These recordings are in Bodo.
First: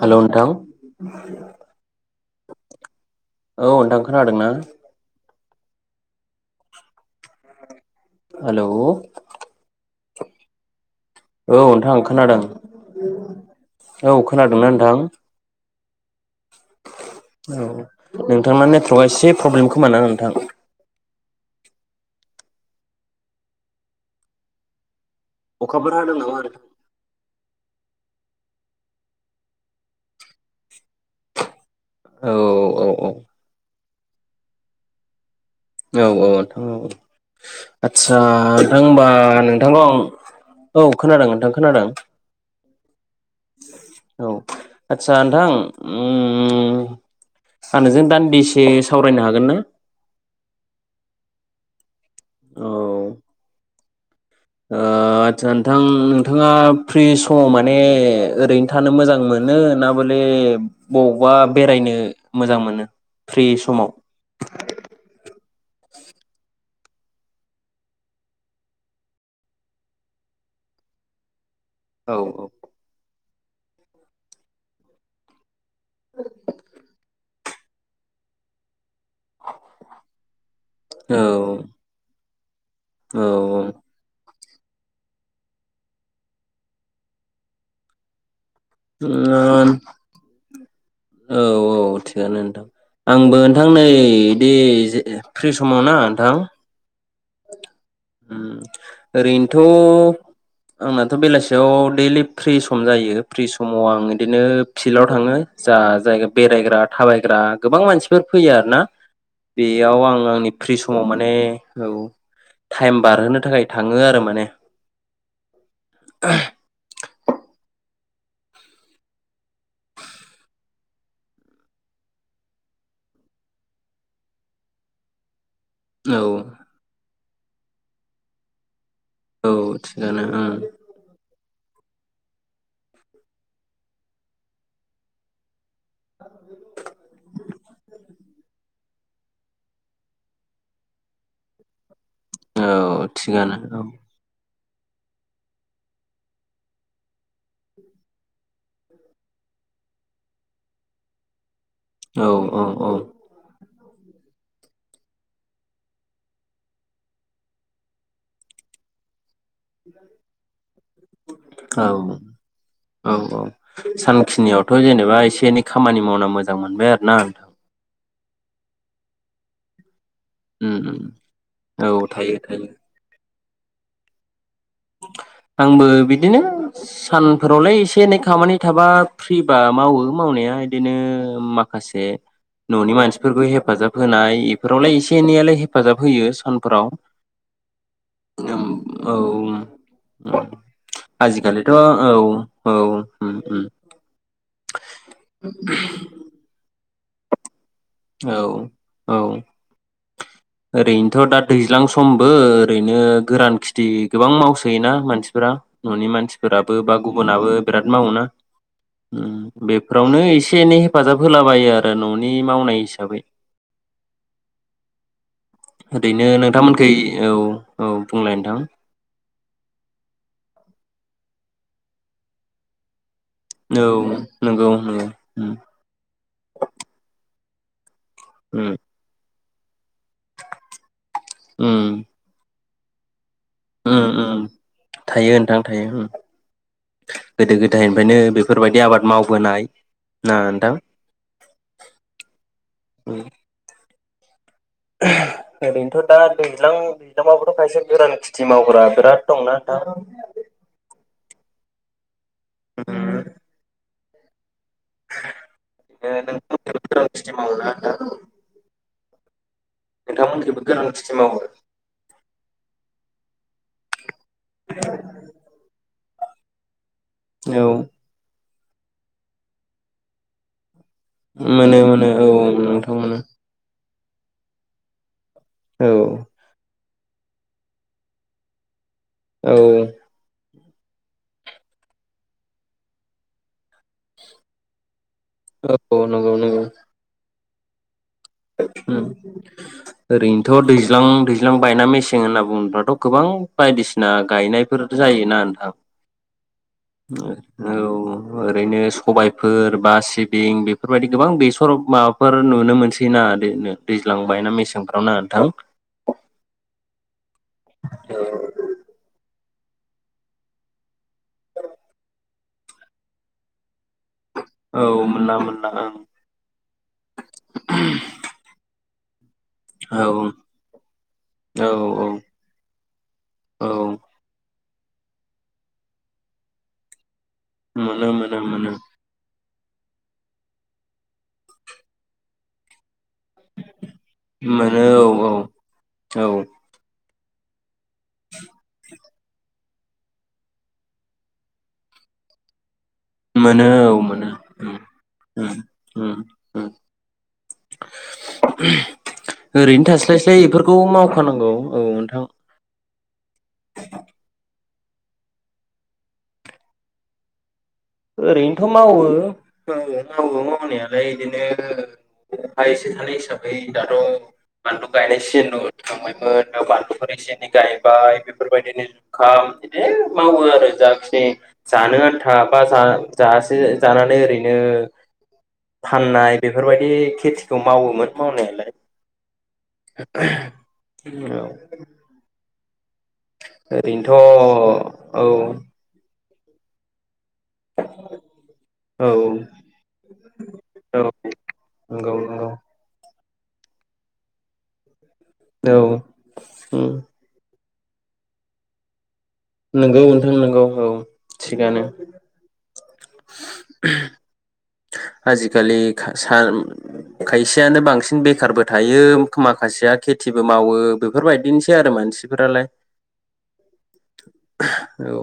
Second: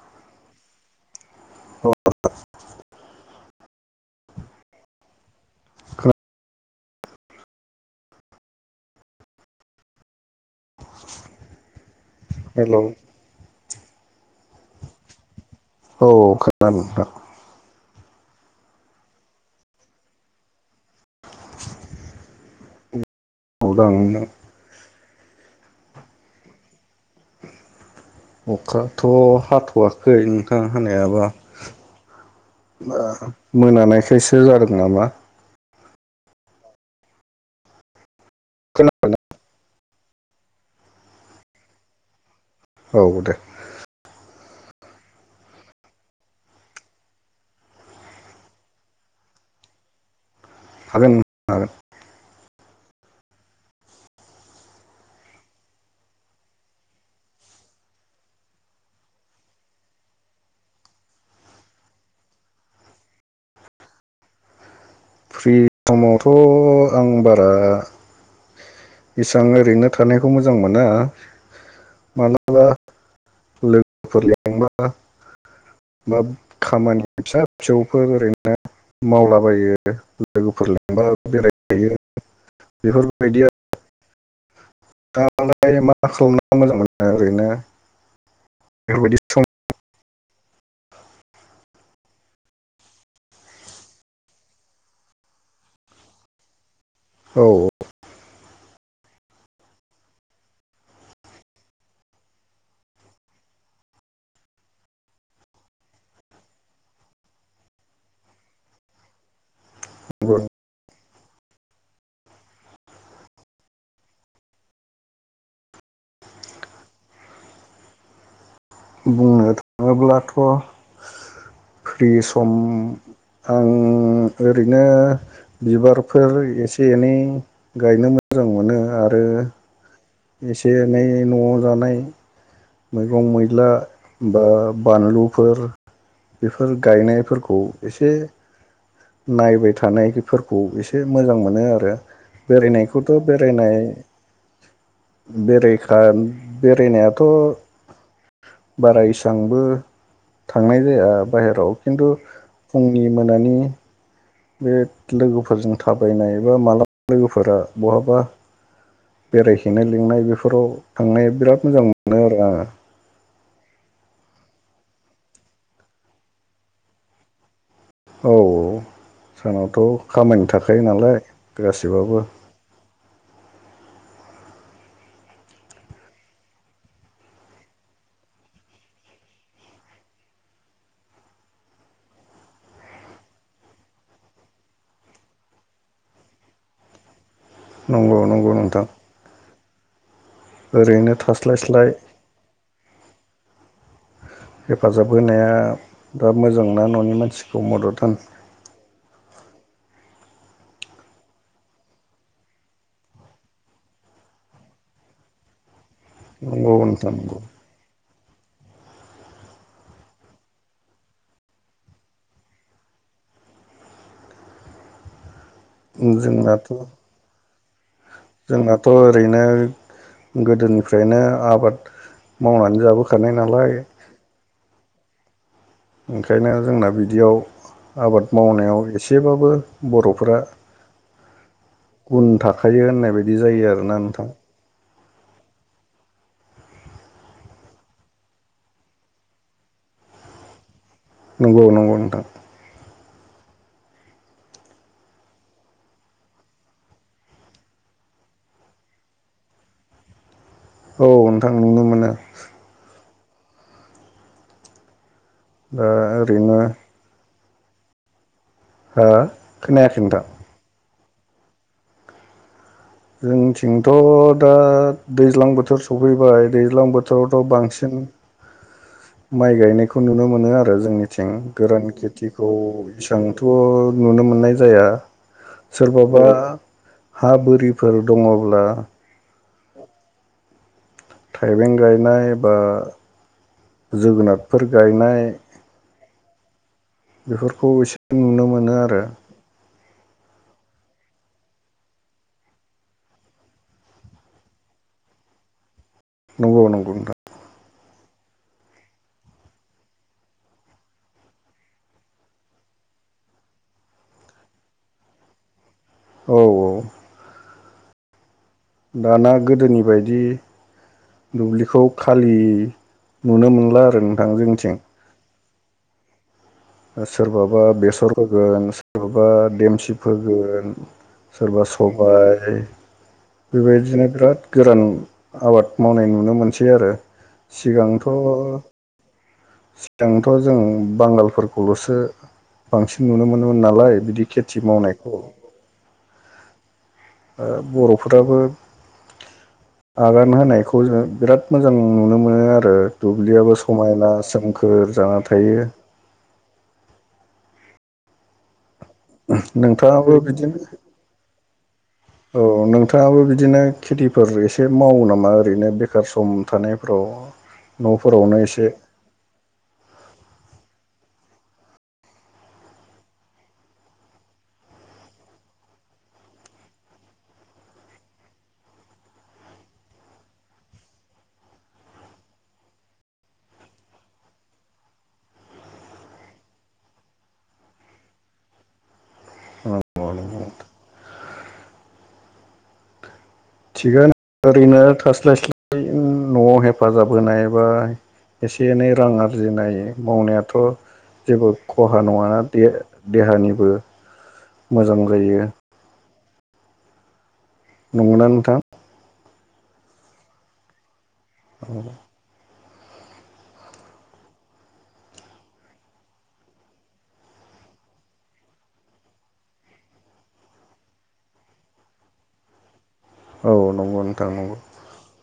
हेलौ नोंथां [unintelligible] औ नोंथां खोनादों ना? हेलौ औ नोंथां खोनादों हेल' औ खोनादोंना नोंथां? औ [unintelligible] नोंथां औ नोंथांना नेटवर्कआ एसे प्रब्लेम खोमा ना नोंथां? [unintelligible] अखाफोर हादों नामा? अखाथ' हाथ'वाखै नोंथां हानायालाय। ओ औ औ मोनानायखाय खायसो जादों नामा? औ औ अनथां हु आत्स सा थां होमबा खोनादोंना नो नोंथां औ खोनादों नोंथां खोनादों औ दे औ आदसा नोंथां ओमम आं नोंजों दान्दिसे सावरायनो हागोन ना? हागोन दा अ ओ आदचसा नोंथां नोंथाङा फ्रि समाव माने ओरैनो थानो मोजां मोनो ना माने बबावबा बेरायनो मोजां मोनो? फ्रि समाव हिद समावथ आं बारा एसां ओरैनो थानायखौ मोजां मोना औ औ माब्लाबा लोगोफोर लेंबा बाब खामानि फिसा फिसौफोर ओरैनो ना मावलाबायो लोगोफोर लेंबा बेराय फायो औ औ नोंथांआलाय मा खालामना मोजां मोनो ओरैनो? बेफोरबायदि सम ओआन औ औ थिगानो नोंथां आंबो नोंथां नै दे फ्रि समाव ना नोंथां औ ओम ओरैनोथ आंनाथ बेलासियाव दैलि फ्रि सम जायो फ्रि समाव आं बिदिनो फिल्डआव थाङो जा जायगा बेरायग्रा थाबायग्रा गोबां मानसिफोर फैयो आरोना बेयाव आं नंगौ। आंनि फ्रि समाव माने औ थाइम बारहोनो थाखाय थाङो आरो माने अब्लाथ फ्रि सम आं ओरैनो औ बिबारफोर एसे एनै गायनो मोजां मोनो आर औ थिगानो ओ एसे ओं एनै न आव जानाय मैगं मैला बा बानलुफोर बेफोर गायनायफोरखौ एसे नायबाय थानायफोरखौ एसे मोजां मोनो आरो औ बेरायनायखौथ थिगानो बेरायनाय औ बेरेखा बेरायनायाथ' बारा इसांबो थांनाय जाया बाहेराव खिन्थु औ औ फुंनि मोनानि बे लोगोफोरजों थाबायनाय एबा मालाबा लोगोफोरा बहाबा बेरायहैनाय लिंनाय बेफोराव थांनो बिराद औ मोजां मोनो आरो आङो। औ औ सानखिनियावथ' जेनेबा एसे एनै खामानि मावना मोजां मोनबाय आरो ना नोंथां। औ सानावथ' खामानि थाखायो उम उम नालाय औ गासैबाबो थायो थायो आंबो बिदिनो सानफोरावलाय एसे एनै खामानि थाबा फ्रिबा मावो मावनाया इदिनो माखासे ननि मानसिफोरखौ हेफाजाब होनाय इफोरावलाय एसे एनैयालाय हेफाजाब होयो सानफोराव। नंगौ नंगौ ओम, नोंथां। आजिखालिथ ओरैनो औ थास्लायस्लाय औ ओम ओम। हेफाजाब होनाया दा मोजां ना ननि मानसि औ औ। ओरैनोथ' दा दैज्लां समबो ओरैनो गोरान खेथि गोबां मावसोयोना मानसिफोरा ननि नंगौ मानसिफोराबो बा नोंथां नंगौ गुबुनाबो बिराद मावोना ओम बेफोरावनो एसे एनै हेफाजाब होलाबायो आरो ननि मावनाय हिसाबै। ओरैनो जोंनाथ' नोंथांमोनखै औ। औ बुंलाय नोंथां औ जोंनाथ' ओरैनो गोदोनिफ्रायनो आबाद मावनानै जाबो गानाय नालाय नंगौ नंगौ ओम ओम। ओंखायनो जोंना बिदियाव आबाद उम मावनायाव एसेबाबो बर'फोरा उम उनखा खायो होननाय बाय बिदि जायो आरोना उम नोंथां। उम थायो नोंथां थायो ओं गोदो गोदायनिफ्रायनो बेफोरबायदि आबाद मावबोनाय ना नोंथां? नंगौ नंगौ नोंथां। उम। ओरैनोथ दा दैज्लां दैज्लांवावबोथ खायसे गोरान खिथि मावग्रा बिराद दंना नोंथां? औ नोंथां नुनो मोनो। [unintelligible] दा नों ओरैनो [unintelligible] हो खोनायाखै नोंथां नोंथांमोनखैबो [unintelligible] जोंथिं थिंथ' दा दैज्लां बोथोर सफैबाय दैज्लां बो थोरावथ' औ बांसिन माइ गायनायखौ नुनो मोनो आरो जोंनिथिं। मोनो गोरान मोनो औ खेथिखौ नोंथां मोनो एसांथ' नुनो मोननाय जाया। औ सोरबाबा हा बोरिफोर दङब्ला औ थाइबें गायनाय बा जोगोनारफोर गायनाय औ नंगौ नंगौ बेफोरखौ एसे नुनो मोनो [unintelligible] आरो ओरैनोथ दैज्लां दैज्लां बायना मेसें होनना बुङोब्लाथ गोबां बायदिसिना गायनायफोर जायोना नोंथां? नंगौ नंगौ नोंथां। औ ओरैनो सबायफोर बा सिबिं बेफोरबायदि गोबां बेसर माबाफोर नुनो मोनसै सैना दै-दैज्लां बायना मेसेंफ्राव ना नोंथां? औ औ औ दाना गोदोनि बायदि दुब्लिखौ खालि नुनो मोनला आ रो नोंथां जोंनिथिं। ना ओं ओ सोरबाबा बेसर फोगोन सोरबा देमसि ओं फोगोन सोरबा औ औ सबाय औ बेबायदिनो बिराद गोरान आबाद मावनाय नुनो मोनसै आरो सिगांथ मोनो मोनो मोनो सिगांथ जों बांगालफोर खौलसो बांसिन नुनो मोनोमोन नालाय बिदि खेथि मोनो मावनायखौ। औ औ औ ओ बर' फुराबो आगान होनायखौ जों बिराद मोजां नुनो मोनो आरो। दुब्लियाबो मोनो औ समायना मोनो ओम सोमखोर जाना ओम थायो। ओम [inaudible] ओरैनो नोंथाङाबो थास्लायस्लाय बिदिनो बेफोरखौ मावखानांगौ औ नोंथां औ नोंथाङाबो बिदिनो खेथिफोर एसे मावो नामा ओरैनो बेखार सम थानायफ्राव? ओरैनोथ मावो ओ मावो मावनाया ओमफ्राय इदिनो हा एसे थानाय हिसाबै दाथ बानलु गायनाय सिजेन दं थांबायमोन बानलुफोर एसे एनै गायबाय बेफोर बायदिनो जुखाम इदिनो मावो आरो जाखिनि जानो आनथा बा जा-जासे जानानै ओरैनो फाननाय बेफोर बायदि खेथिखौ मावोमोन मावनायालाय। [inaudible] थिगानो ओरैनो ओरैनोथ औ। थास्लायस्लाय नआव हेफाजाब होनायबा एसे एनै रां औ आरजिनाय मावनायाथ जेबो खहा नंगौ नङाना नंगौ देहानिबो मोजां जायो। उम। नंगौ ना नोंथां? नोंगौ नोंथां नोंगौ औ। थिगानो। [inaudible] आजिखालि खा-सा-खायसेयानो बांसिन बेखारबो थायो माखासेया खेथिबो मावो बेफोर बायदिनोसै आरो मानसि फोरालाय। औ नंगौ नोंथां नंगौ। औ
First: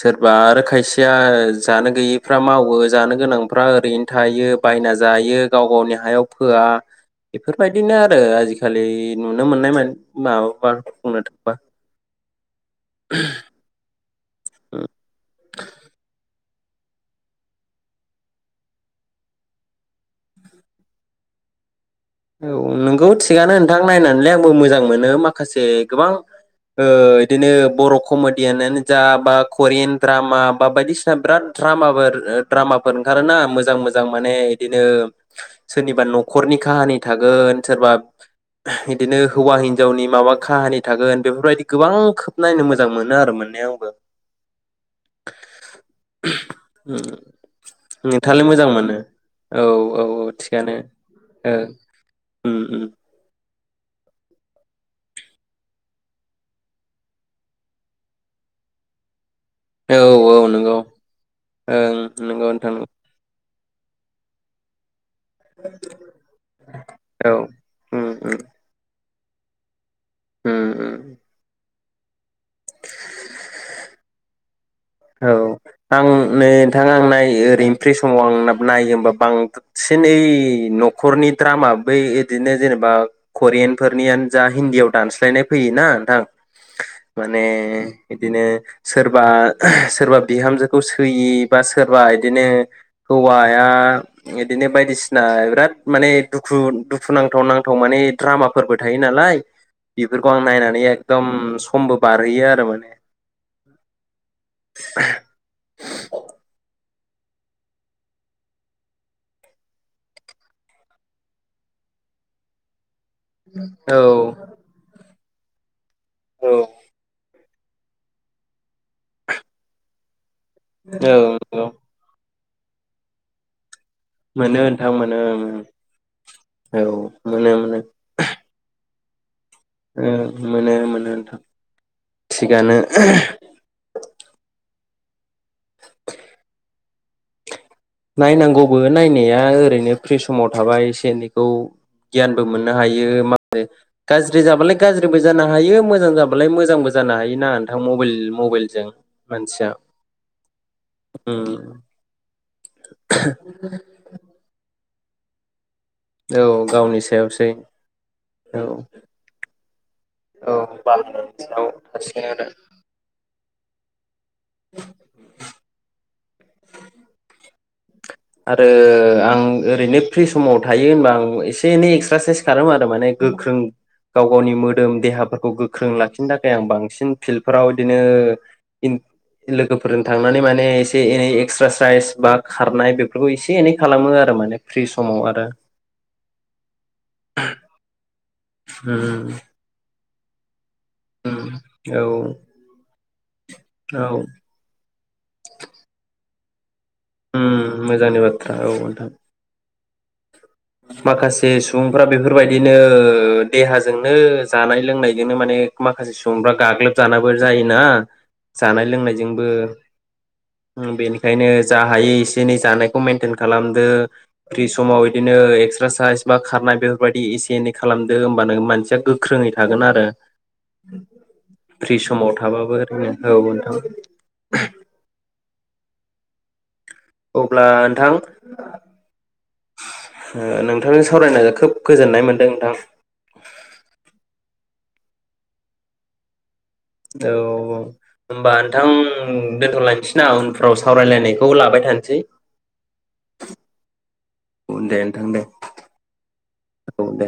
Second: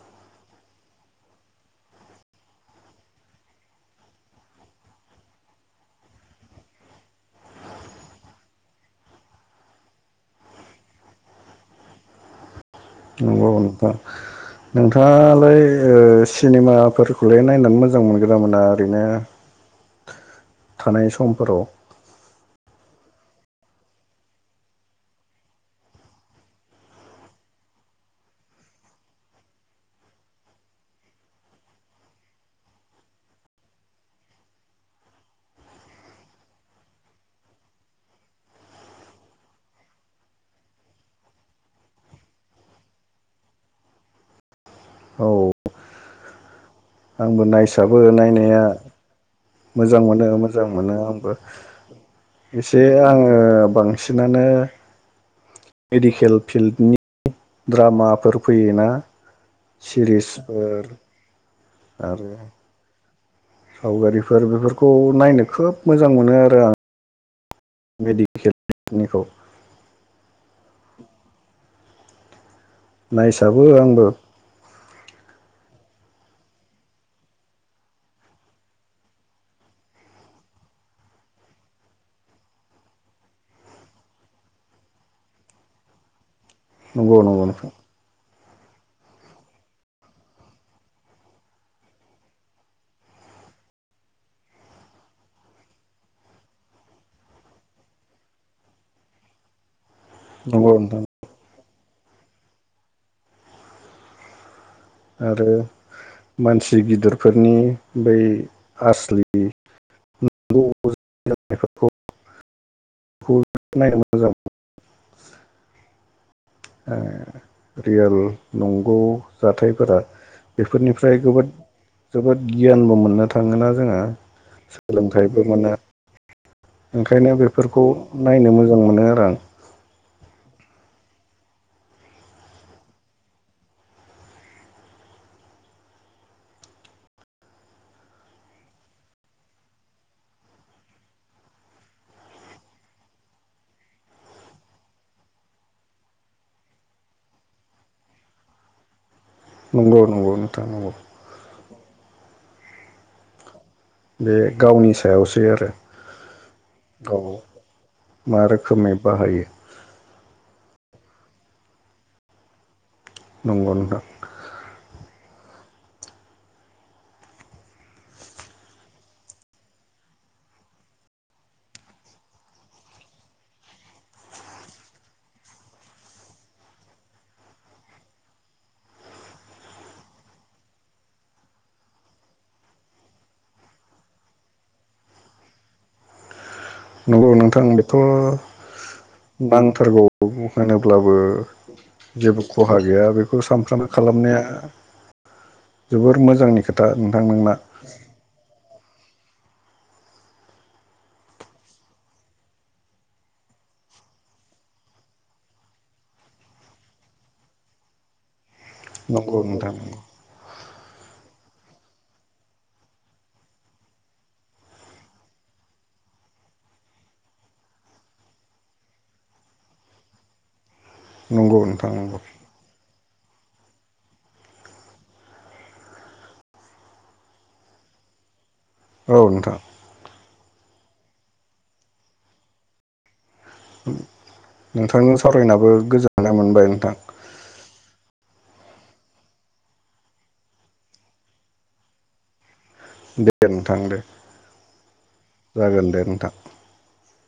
सोरबा आरो खायसेया जानो गैयिफ्रा माव वो जानो गोनांफ्रा ओरैनो थायो बायना जायो गाव गावनि हायाव फोआ इफोर बायदिनो आरो आजिखालि नुनो मोननाय माबाबा बुंनो थाङोबा। नंगौ नोंथां। नोंथाङालाय ओ सिनेमाफोरखौलाय नायनानै मोजां मोनगोन ना मोना ओरैनो? थानाय समफोराव? औ नोंगौ थिगानो नोंथां नायनानैलाय आंबो मोजां मोनो माखासे गोबां ओ इदिनो बर कमेडियानो जा बा करियान द्रामा बा बायदिसिना बिराद द्रामाफोर द्रामाफोर ओंखारोना मोजां मोजां माने इदिनो सोरनिबा नखरनि काहानि थागोन सोरबा इदिनो हौवा हिनजावनि माबा काहानि थागोन बेफोरबायदि गोबां खोब नायनो मोजां मोनो आरो मोननाया आंबो। औ। [inaudible] आंबो नायसाबो नोंथाङालाय नायनाया मोजां मोनो औ मोजां औ मोनो औ मोजां थिगानो मोनो आंबो। ओ उम एसे उम आङो ओ बांसिनानो मेडिकेल फिल्डनि द्रामाफोर फैयोना। औ औ नंगौ सिरिसफोर ओं आरो नोंगौ नोंथां सावगारिफोर बेफोरखौ नायनो खोब मोजां मोनो आरो आं औ उम मेडिकेलनिखौ उम उम नायसाबो आंबो औ आं नै नोंथां आं नायो ओरैनो फ्रि समाव आं नायो होमबा बांसिनै नखरनि द्रामा बै ओदिनो जेनेबा करियानफोरनियानो जा हिन्दीयाव दानस्लायनाय फैयो ना नोंथां नंगौ माने नंगौ नोंथां बिदिनो सोरबा सोरबा बिहामजोखौ सोयि बा सोरबा इदिनो हौवाया इदिनो बायदिसिना बिराद माने दुखु दुखुुनांथाव नांथाव माने द्रामाफोरबो थायो नालाय बेफोरखौ आं नंगौ नायनानै नोंथां एकदम स खमबो बारहैयो आरो माने आरो मानसि गिदिर बेफोरनि बै आसलि [unintelligible] [unintelligible] औ नायनो मोजां औ [inaudible] रियेल नंगौ जाथायफोरा बेफोरनिफ्राय जोबोद औ जोबोद गियानबो मोननो थाङो जोङो मोनो नोंथां मोनो सोलोंथाइबो मोनो औ ओंखायनो मोनो मोनो बेफोरखौ नायनो मोजां मोनो। रां ओं मोनो मोनो नोथां थिगानो नायनांगौबो नायनाया ओरैनो फ्रि समाव थाबाय एसे एनैखौ गियानबो मोननो हायो मा होनो गाज्रि जाबालाय गाज्रिबो जानो हायो मोजां जाबालाय मोजांबो जानो हायो ना नोंथां मबेल मबेलजों। नंगौ नंगौ नोंथां नंगौ। उम [unintelligible] सायावसै आरो। औ गावनि गाव सायावसै। मा औ रोखोमै बाहायो। [unintelligible] नंगौ नोंथां। [inaudible] आरो आं ओरैनो फ्रि समाव थायो होनबा आं एसे एनै एक्सारसाइस खालामो आरो माने गोख्रों गाव गावनि मोदोम देहाफोरखौ गोख्रों लाखिनो थाखाय आं बांसिन फिल्डफोराव बिदिनो लोगोफोरजों थांनानै माने एसे एनै एक्सारसाइस बा खारनाय बेफोरखौ एसे एनै खालामो आरो माने फ्रि समाव आरो। नंगौ नोंथां बेथ' उम [unintelligible] होनोब्लाबो उम औ जेबो खहा गैया बेखौ सानफ्रामबो औ खालामनाया जोबोर मोजांनि खोथ उम्म मोजांनि बाथ्रा औ नोंथां। माखासे सुबुंफ्रा बेफोरबायदिनो ओ देहाजोंनो जानाय लोंनायजोंनो माने माखासे सुबुंफ्रा गाग्लोबजानाबो जायोना। जानाय नंगौ लोंनायजोंबो। नोंथां बेनिखायनो जा हायो एसे एनै जानायखौ मेेनटेन खालामदो फ्रि समाव बिदिनो एक्सारसाइस बा खारनाय बेफोरबायदि एसे एनै खालामदो होमबानो मानसिया गोख्रोङै थागोन आरो। नंगौ नोंथां फ्रि नंगौ समाव थाबाबो ओरैनो। औ नोंथां। अब्ला नोंथां औ नोंथां नोंथांजों सावरायना खोब गोजोननाय मोनदों नोंथां। नोंथांनो सावरायनाबो गोजोननाय मोनबाय। नोंथां औ औ होमबा नोंथां दोनथ'लायनोसैना उनफ्राव सावरायलायनायखौ लाबाय थानोसै। दे नोंथां दे उन दे नोंथां दे जागोन दे नोंथां। औ दे